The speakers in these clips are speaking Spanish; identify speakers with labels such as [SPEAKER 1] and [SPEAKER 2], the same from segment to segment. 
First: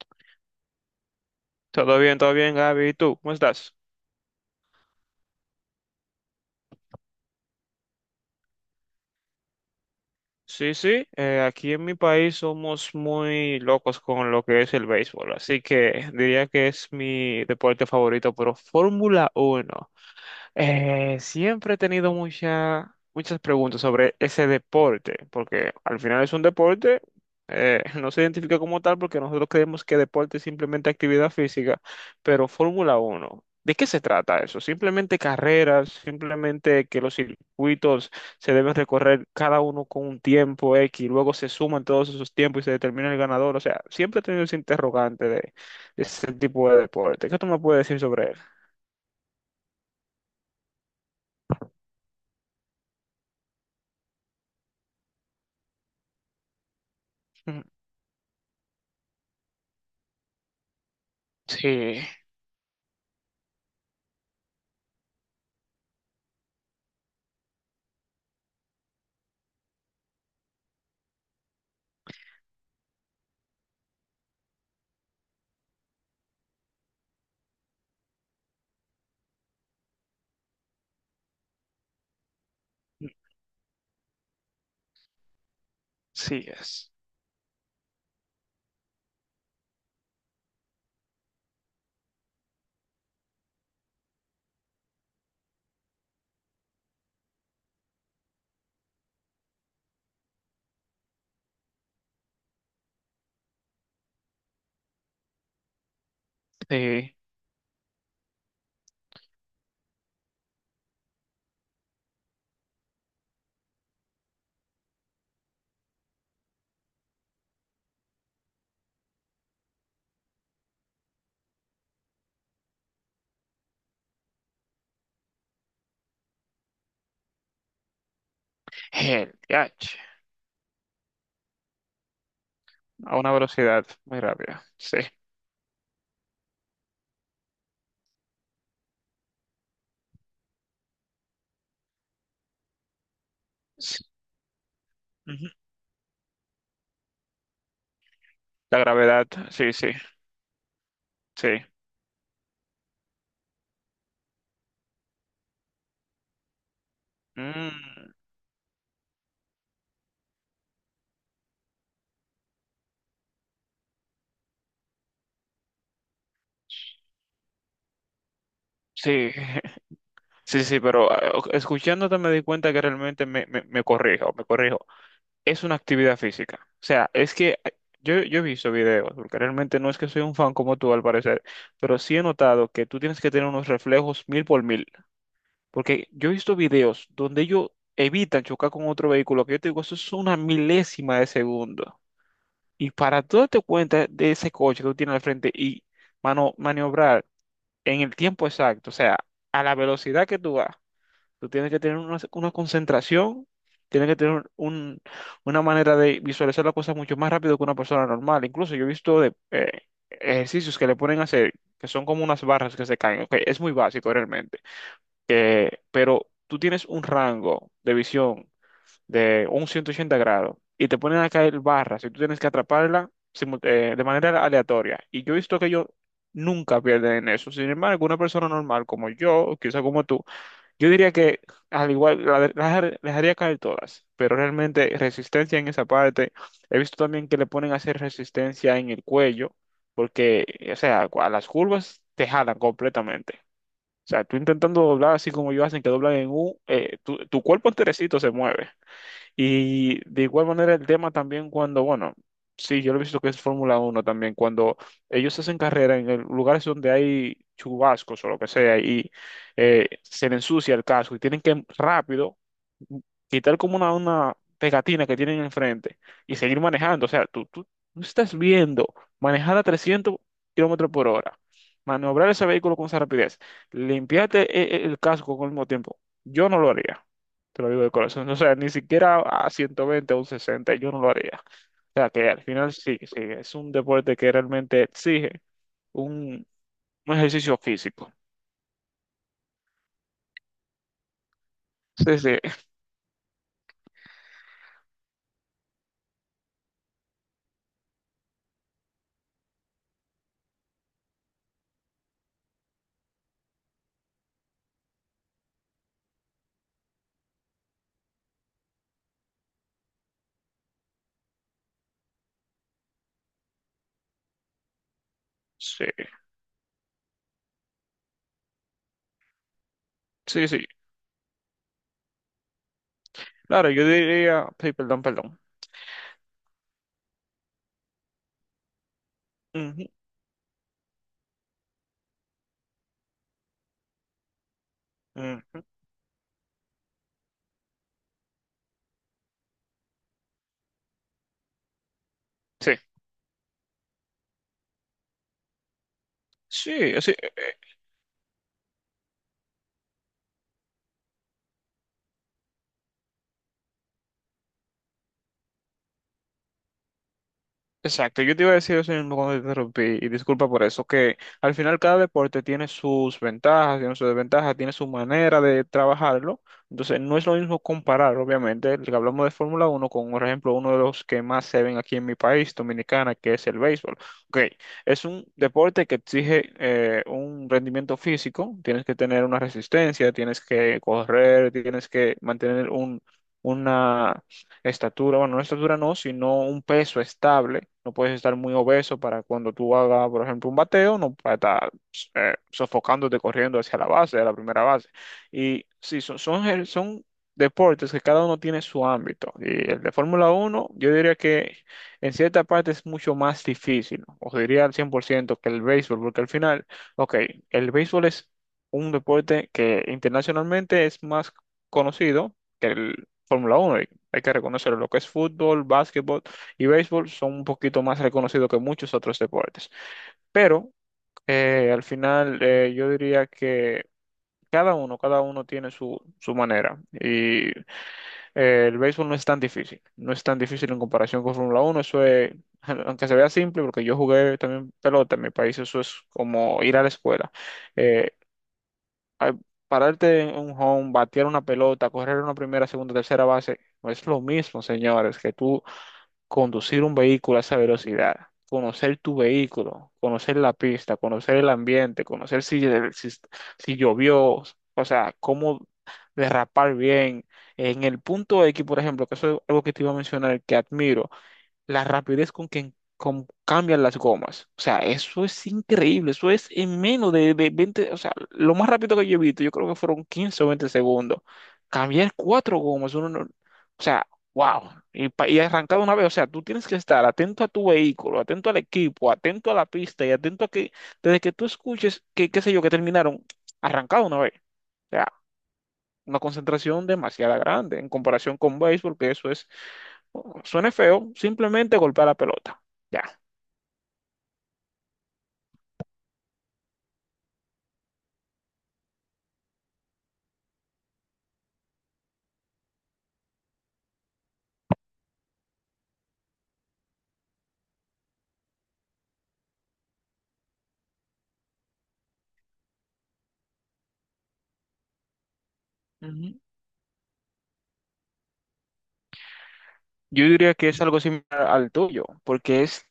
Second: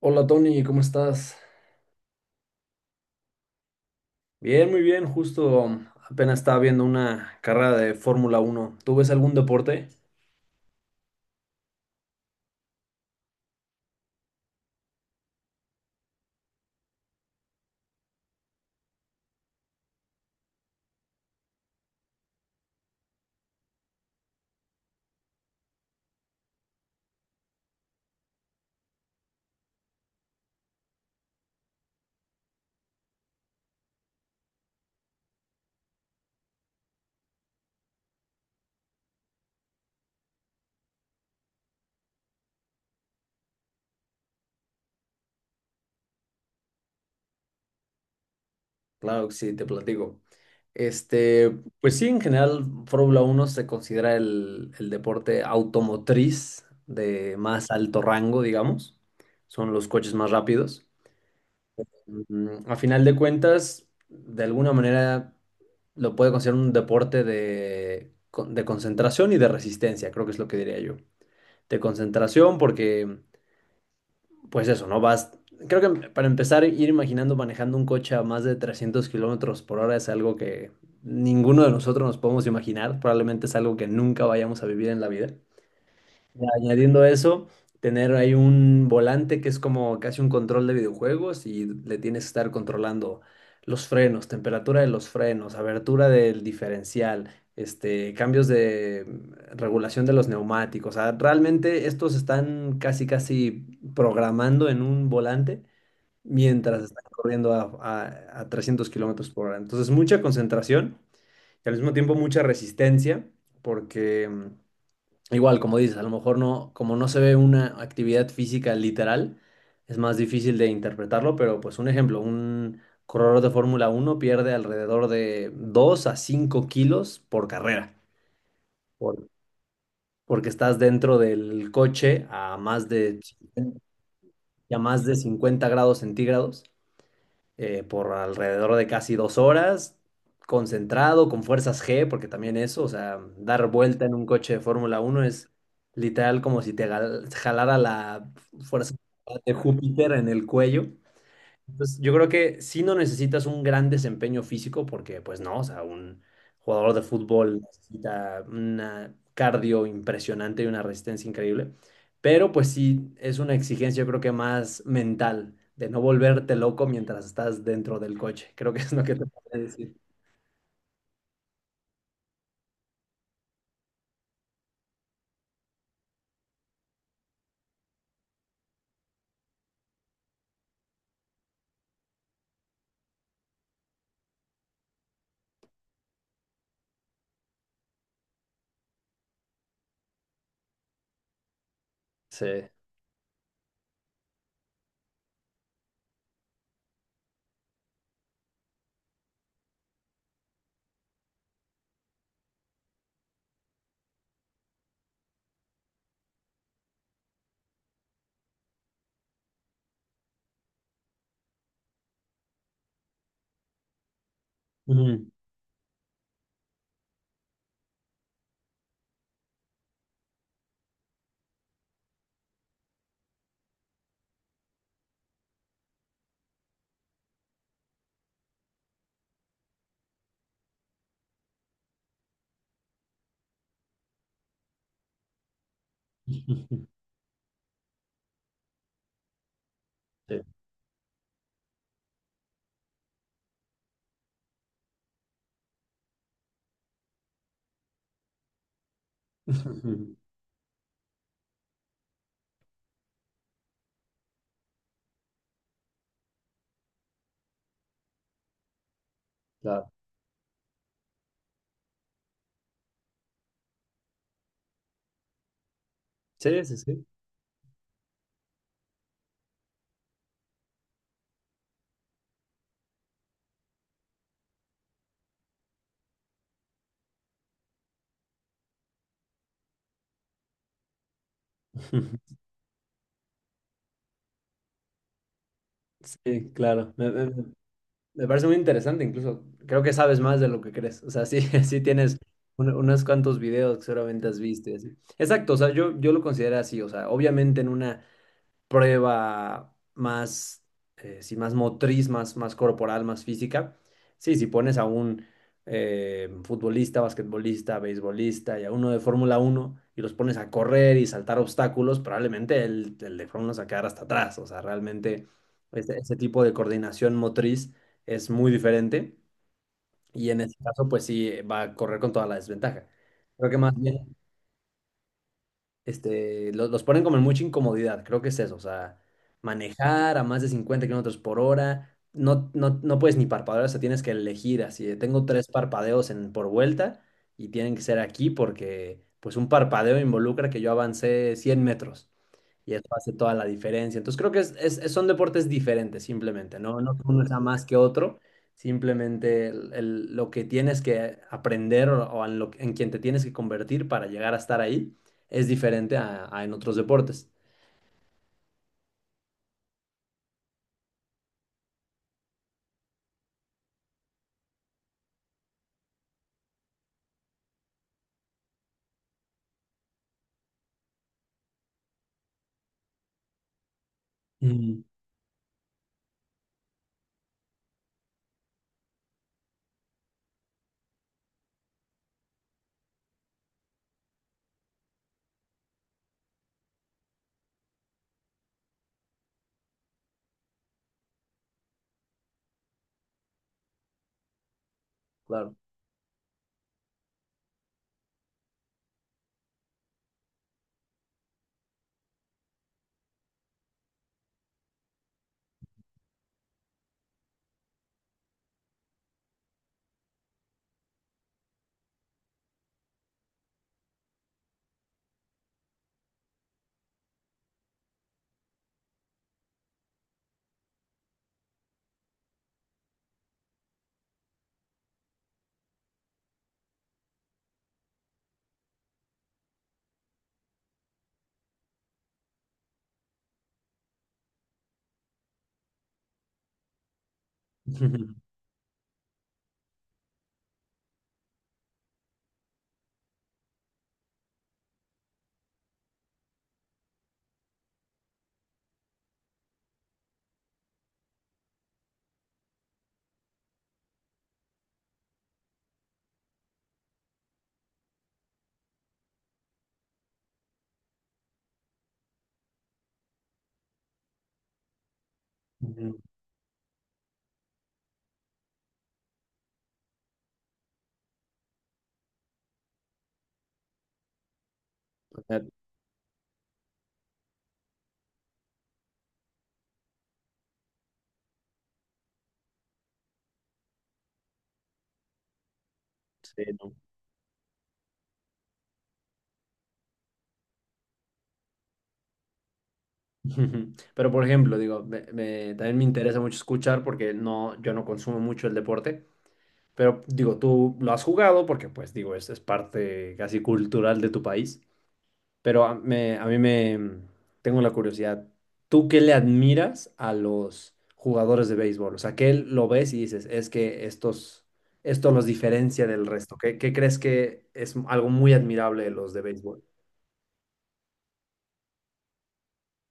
[SPEAKER 1] Hola Tony, ¿cómo estás?
[SPEAKER 2] Todo bien, Gaby. ¿Y tú? ¿Cómo estás?
[SPEAKER 1] Bien, muy bien, justo apenas estaba viendo una carrera de Fórmula Uno. ¿Tú ves algún deporte?
[SPEAKER 2] Sí, sí. Aquí en mi país somos muy locos con lo que es el béisbol, así que diría que es mi deporte favorito, pero Fórmula uno. Siempre he tenido muchas preguntas sobre ese deporte, porque al final es un deporte, no se identifica como tal porque nosotros creemos que deporte es simplemente actividad física, pero Fórmula uno, ¿de qué se trata eso? ¿Simplemente carreras? ¿Simplemente que los circuitos se deben recorrer cada uno con un tiempo X, y luego se suman todos esos tiempos y se determina el ganador? O sea, siempre he tenido ese interrogante de ese tipo de deporte. ¿Qué tú me puedes decir sobre él?
[SPEAKER 1] Claro que sí, te platico. Este, pues sí, en general Fórmula Uno se considera el deporte automotriz de más alto rango, digamos. Son los coches más rápidos.
[SPEAKER 2] Sí.
[SPEAKER 1] Mm, a final de cuentas, de alguna manera lo puede considerar un deporte de, de concentración y de resistencia, creo que es lo que diría yo. De concentración porque, pues eso, ¿no? Vas, creo que para empezar, ir imaginando manejando un coche a más de 300 kilómetros por hora es algo que ninguno de nosotros nos podemos imaginar, probablemente es algo que nunca vayamos a vivir en la vida.
[SPEAKER 2] Sí,
[SPEAKER 1] Y
[SPEAKER 2] es.
[SPEAKER 1] añadiendo eso, tener ahí un volante que es como casi un control de videojuegos y le tienes que estar controlando los frenos, temperatura de los frenos, abertura del diferencial, este, cambios de regulación de los neumáticos. O sea, realmente estos están casi casi programando en un volante mientras están
[SPEAKER 2] Sí.
[SPEAKER 1] corriendo a 300 kilómetros por hora. Entonces, mucha concentración y al mismo tiempo mucha resistencia porque... mm, igual, como dices, a lo mejor no, como no se ve una actividad física literal, es más difícil de interpretarlo, pero pues un ejemplo, un corredor de Fórmula uno pierde alrededor de 2 a 5 kilos por carrera, por-
[SPEAKER 2] El DH.
[SPEAKER 1] porque estás dentro del coche a más
[SPEAKER 2] A una velocidad muy rápida.
[SPEAKER 1] a
[SPEAKER 2] Sí.
[SPEAKER 1] más de 50 grados centígrados por alrededor de casi 2 horas, concentrado, con fuerzas G, porque también eso, o sea, dar
[SPEAKER 2] Sí.
[SPEAKER 1] vuelta en un coche de Fórmula uno
[SPEAKER 2] Ujú.
[SPEAKER 1] es literal como si te jalara la
[SPEAKER 2] La
[SPEAKER 1] fuerza
[SPEAKER 2] gravedad,
[SPEAKER 1] de
[SPEAKER 2] sí, sí,
[SPEAKER 1] Júpiter en el cuello.
[SPEAKER 2] sí.
[SPEAKER 1] Pues yo creo que sí no necesitas un gran desempeño físico porque pues no, o sea, un jugador de fútbol
[SPEAKER 2] Mm,
[SPEAKER 1] necesita una cardio impresionante y una resistencia increíble, pero pues sí es una exigencia yo creo que más mental de no volverte loco mientras estás dentro del coche, creo que es lo que te
[SPEAKER 2] sí,
[SPEAKER 1] puedo decir.
[SPEAKER 2] sí, sí, pero escuchándote me di cuenta que realmente me corrijo, me corrijo. Es una actividad física. O sea, es que yo he visto videos, porque realmente no es que soy un fan como tú al parecer, pero sí he notado que tú tienes que tener unos reflejos mil por mil. Porque yo he visto videos donde ellos evitan chocar con otro vehículo, que yo te digo, eso es una milésima de segundo.
[SPEAKER 1] Sí.
[SPEAKER 2] Y para tú darte cuenta de ese coche que tú tienes al frente y mano, maniobrar en el tiempo exacto, o sea, a la velocidad que tú vas, tú tienes que tener una concentración, tienes que tener una manera de visualizar las cosas mucho más rápido que una persona normal. Incluso yo he visto de, ejercicios que le ponen a hacer, que son como unas barras que se caen. Ok, es muy básico realmente,
[SPEAKER 1] Ujú.
[SPEAKER 2] pero tú tienes un rango de visión de un 180 grados y te ponen a caer barras y tú tienes que atraparla de manera aleatoria. Y yo he visto que ellos nunca pierden en eso. Sin embargo, una persona normal como yo, o quizá como tú, yo diría que al igual la de- las dejar- las dejaría caer todas, pero realmente resistencia en esa parte. He visto también que le ponen a hacer resistencia en el cuello,
[SPEAKER 1] Sí.
[SPEAKER 2] porque, o sea, a las curvas te jalan completamente. O sea, tú intentando doblar así como ellos hacen que doblan en U, tu cuerpo enterecito se mueve. Y de igual manera el tema también cuando, bueno, sí, yo lo he visto que es Fórmula Uno también, cuando ellos hacen carrera en lugares donde hay chubascos o lo que sea y
[SPEAKER 1] Claro.
[SPEAKER 2] se le ensucia el casco y tienen que rápido quitar como una pegatina que tienen enfrente y seguir
[SPEAKER 1] Sí, sí, sí.
[SPEAKER 2] manejando. O sea, tú estás viendo manejar a 300 kilómetros por hora, maniobrar ese vehículo con esa rapidez, limpiarte el casco con el mismo tiempo. Yo no lo haría. Te lo digo de corazón. O sea, ni siquiera a 120 o un 60 yo no lo haría. O sea, que al final sí, sí, es un deporte que realmente exige un,
[SPEAKER 1] Sí, claro.
[SPEAKER 2] un ejercicio físico.
[SPEAKER 1] Me parece muy interesante, incluso creo que sabes más de lo que crees. O sea, sí, sí tienes
[SPEAKER 2] Sí, sí,
[SPEAKER 1] unos cuantos videos que seguramente has visto y así. Exacto, o sea, yo lo considero así. O sea, obviamente en una prueba más, sí, más motriz, más, más corporal, más física. Sí, si pones a un futbolista, basquetbolista, beisbolista y a uno de Fórmula uno y los pones a correr y saltar obstáculos, probablemente el de Fórmula uno se va a quedar hasta atrás. O sea, realmente
[SPEAKER 2] sí,
[SPEAKER 1] ese tipo de coordinación motriz es muy diferente y en
[SPEAKER 2] sí,
[SPEAKER 1] ese
[SPEAKER 2] sí.
[SPEAKER 1] caso, pues sí, va a correr con toda la desventaja. Creo que
[SPEAKER 2] Claro,
[SPEAKER 1] más
[SPEAKER 2] yo
[SPEAKER 1] bien
[SPEAKER 2] diría, sí, perdón, perdón.
[SPEAKER 1] este, los, ponen como en mucha incomodidad, creo que es eso, o sea,
[SPEAKER 2] Ujú,
[SPEAKER 1] manejar a más de 50 kilómetros por hora, no puedes ni parpadear, o sea, tienes que elegir así, de, tengo tres
[SPEAKER 2] ujú.
[SPEAKER 1] parpadeos en, por vuelta y tienen que ser aquí porque pues un parpadeo involucra que yo avancé 100 metros.
[SPEAKER 2] Sí,
[SPEAKER 1] Y eso hace toda la diferencia. Entonces creo que son deportes diferentes simplemente, ¿no?
[SPEAKER 2] sí,
[SPEAKER 1] No que
[SPEAKER 2] sí.
[SPEAKER 1] uno sea más que otro, simplemente lo que tienes que aprender o en, lo, en quien te tienes que convertir para llegar a estar ahí es diferente a en otros deportes.
[SPEAKER 2] Exacto, yo te iba a decir eso mismo cuando te interrumpí, y disculpa por eso, que al final cada deporte tiene sus ventajas, tiene sus desventajas, tiene su manera de trabajarlo, entonces no es lo mismo comparar, obviamente, el que hablamos de Fórmula Uno con, por ejemplo, uno de los que más se ven aquí en mi país, Dominicana, que es el béisbol. Ok,
[SPEAKER 1] Mm,
[SPEAKER 2] es un deporte que exige un rendimiento físico, tienes que tener una resistencia, tienes que correr, tienes que mantener una estatura, bueno, no estatura no, sino un peso estable. No puedes estar muy obeso para cuando tú hagas, por ejemplo, un bateo, no para estar sofocándote corriendo hacia la base, a la primera base.
[SPEAKER 1] claro.
[SPEAKER 2] Y sí, son deportes que cada uno tiene su ámbito. Y el de Fórmula uno yo diría que en cierta parte es mucho más difícil, os diría al 100% que el béisbol, porque al final, ok, el béisbol es un deporte que internacionalmente es más conocido que el Fórmula uno, hay que reconocerlo. Lo que es fútbol, básquetbol y béisbol son un poquito más reconocidos que muchos otros deportes. Pero al final yo diría que cada uno tiene su manera. Y el béisbol no es tan difícil, no es tan difícil en comparación con Fórmula uno. Eso es, aunque se vea simple, porque yo jugué también pelota en mi país, eso es como ir a la escuela. Eh, Al pararte en un home, batear una pelota, correr una primera, segunda, tercera base, no es lo mismo, señores, que tú conducir un vehículo a esa velocidad, conocer tu vehículo, conocer la pista, conocer el ambiente, conocer si, si llovió, o sea, cómo derrapar bien. En el punto X, por ejemplo, que eso es algo que te iba a mencionar, que admiro la rapidez con que cambian las gomas. O sea, eso es
[SPEAKER 1] Ujú,
[SPEAKER 2] increíble. Eso es en menos de 20, o sea, lo más rápido que yo he visto, yo creo que fueron 15 o 20 segundos. Cambiar cuatro gomas, uno no- o sea, wow. Y,
[SPEAKER 1] o
[SPEAKER 2] y
[SPEAKER 1] sea,
[SPEAKER 2] arrancar de una vez, o sea, tú tienes que estar atento a tu vehículo, atento al equipo, atento a la pista y atento a que, desde que tú escuches que, qué sé yo, que terminaron, arrancado una vez. O sea, una
[SPEAKER 1] sí, no.
[SPEAKER 2] concentración demasiado grande en comparación con béisbol, que eso es. Suena feo, simplemente golpea la pelota. Ya.
[SPEAKER 1] Pero por ejemplo, digo, también me interesa mucho escuchar porque no, yo no consumo mucho el deporte, pero digo, tú lo has jugado porque pues digo, es parte casi cultural de tu país. Pero a mí me tengo la curiosidad. ¿Tú qué le admiras a los jugadores de béisbol? O sea, ¿qué lo ves y dices, es que estos, esto los diferencia del resto?
[SPEAKER 2] Ujú.
[SPEAKER 1] ¿Qué, qué crees que es algo muy admirable de los de béisbol?
[SPEAKER 2] Yo diría que es algo similar al tuyo, porque es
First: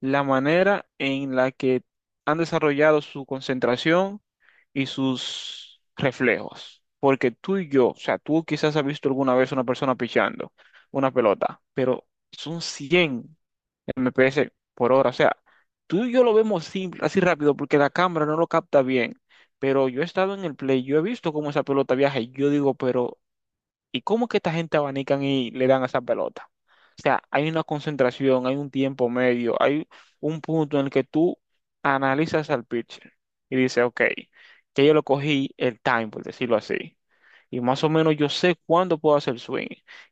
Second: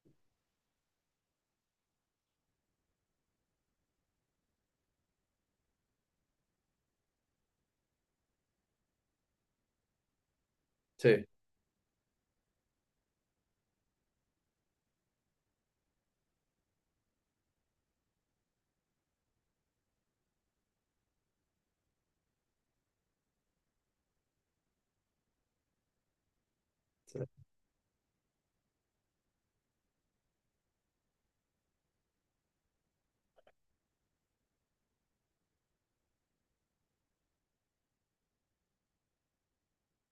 [SPEAKER 2] la manera en la que han desarrollado su concentración y sus reflejos. Porque tú y yo, o sea, tú quizás has visto alguna vez una persona pichando una
[SPEAKER 1] Sí.
[SPEAKER 2] pelota, pero son 100 mph por hora. O sea, tú y yo lo vemos simple, así rápido porque la cámara no lo capta bien. Pero yo he estado en el play, yo he visto cómo esa pelota viaja y yo digo, pero ¿y cómo es que esta gente abanican y le dan a esa pelota? O sea, hay una concentración, hay un tiempo medio, hay un punto en el que tú analizas al pitcher y dices, ok, que yo lo cogí el time, por decirlo así, y más o menos yo sé cuándo puedo hacer swing.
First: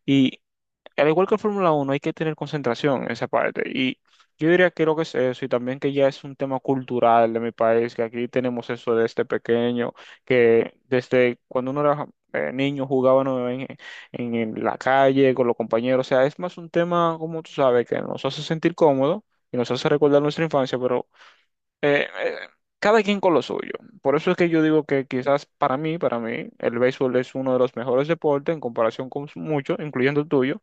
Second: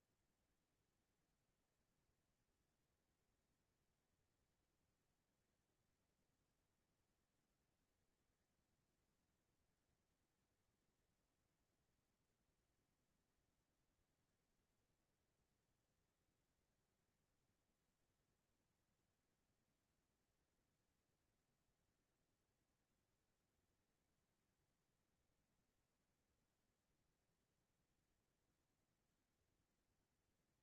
[SPEAKER 2] Y al igual que el Fórmula Uno, hay que tener concentración en esa parte. Y yo diría que lo que es eso, y también que ya es un tema cultural de mi país, que aquí tenemos eso desde pequeño, que desde cuando uno era niño jugaban en la calle con los compañeros. O sea, es más un tema, como tú sabes, que nos hace sentir cómodos y nos hace recordar nuestra infancia, pero eh, eh, cada quien con lo suyo. Por eso es que yo digo que quizás para mí, el béisbol es uno de los mejores deportes en comparación con muchos, incluyendo el tuyo,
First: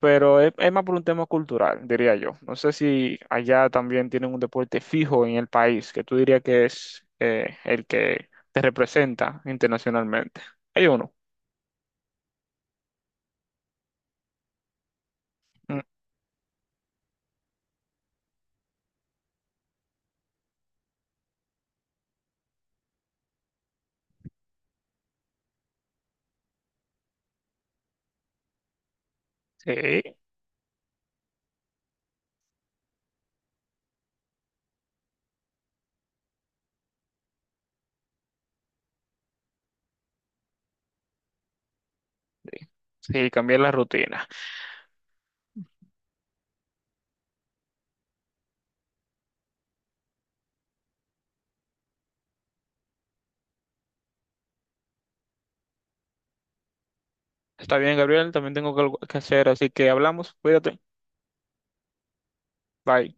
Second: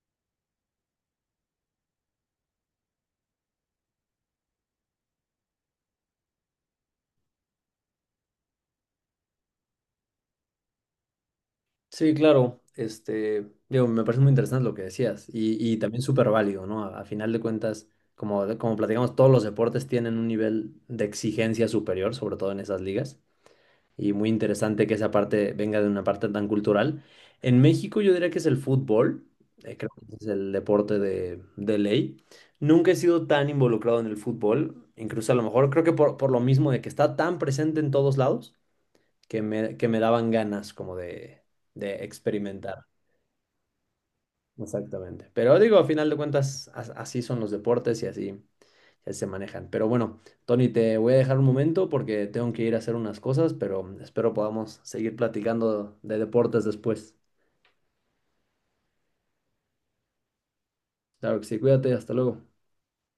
[SPEAKER 2] pero es, más por un tema cultural, diría yo. No sé si allá también tienen un deporte fijo en el país, que tú dirías que es el que te representa internacionalmente. Hay uno.
[SPEAKER 1] Sí, claro. Este, digo, me parece muy interesante lo que decías y
[SPEAKER 2] Mm.
[SPEAKER 1] también súper válido, ¿no? A final de cuentas, como platicamos, todos los deportes tienen un nivel de exigencia superior, sobre todo en esas ligas. Y muy interesante que esa parte venga de una parte tan cultural. En México yo diría que es el fútbol, creo que
[SPEAKER 2] Sí,
[SPEAKER 1] es el deporte de ley. Nunca he sido tan involucrado en el fútbol, incluso a lo mejor creo que por lo mismo de que está tan presente en todos lados, que que me daban ganas como de experimentar.
[SPEAKER 2] sí, cambié la rutina.
[SPEAKER 1] Exactamente. Pero digo, a final de cuentas, así son los deportes y así, así se manejan. Pero bueno, Tony, te voy a dejar un momento porque tengo que ir a hacer unas cosas, pero espero podamos seguir platicando de deportes después.
[SPEAKER 2] Está bien, Gabriel, también tengo que algo que hacer, así que hablamos, cuídate.
[SPEAKER 1] Claro que sí, cuídate, hasta luego.
[SPEAKER 2] Bye.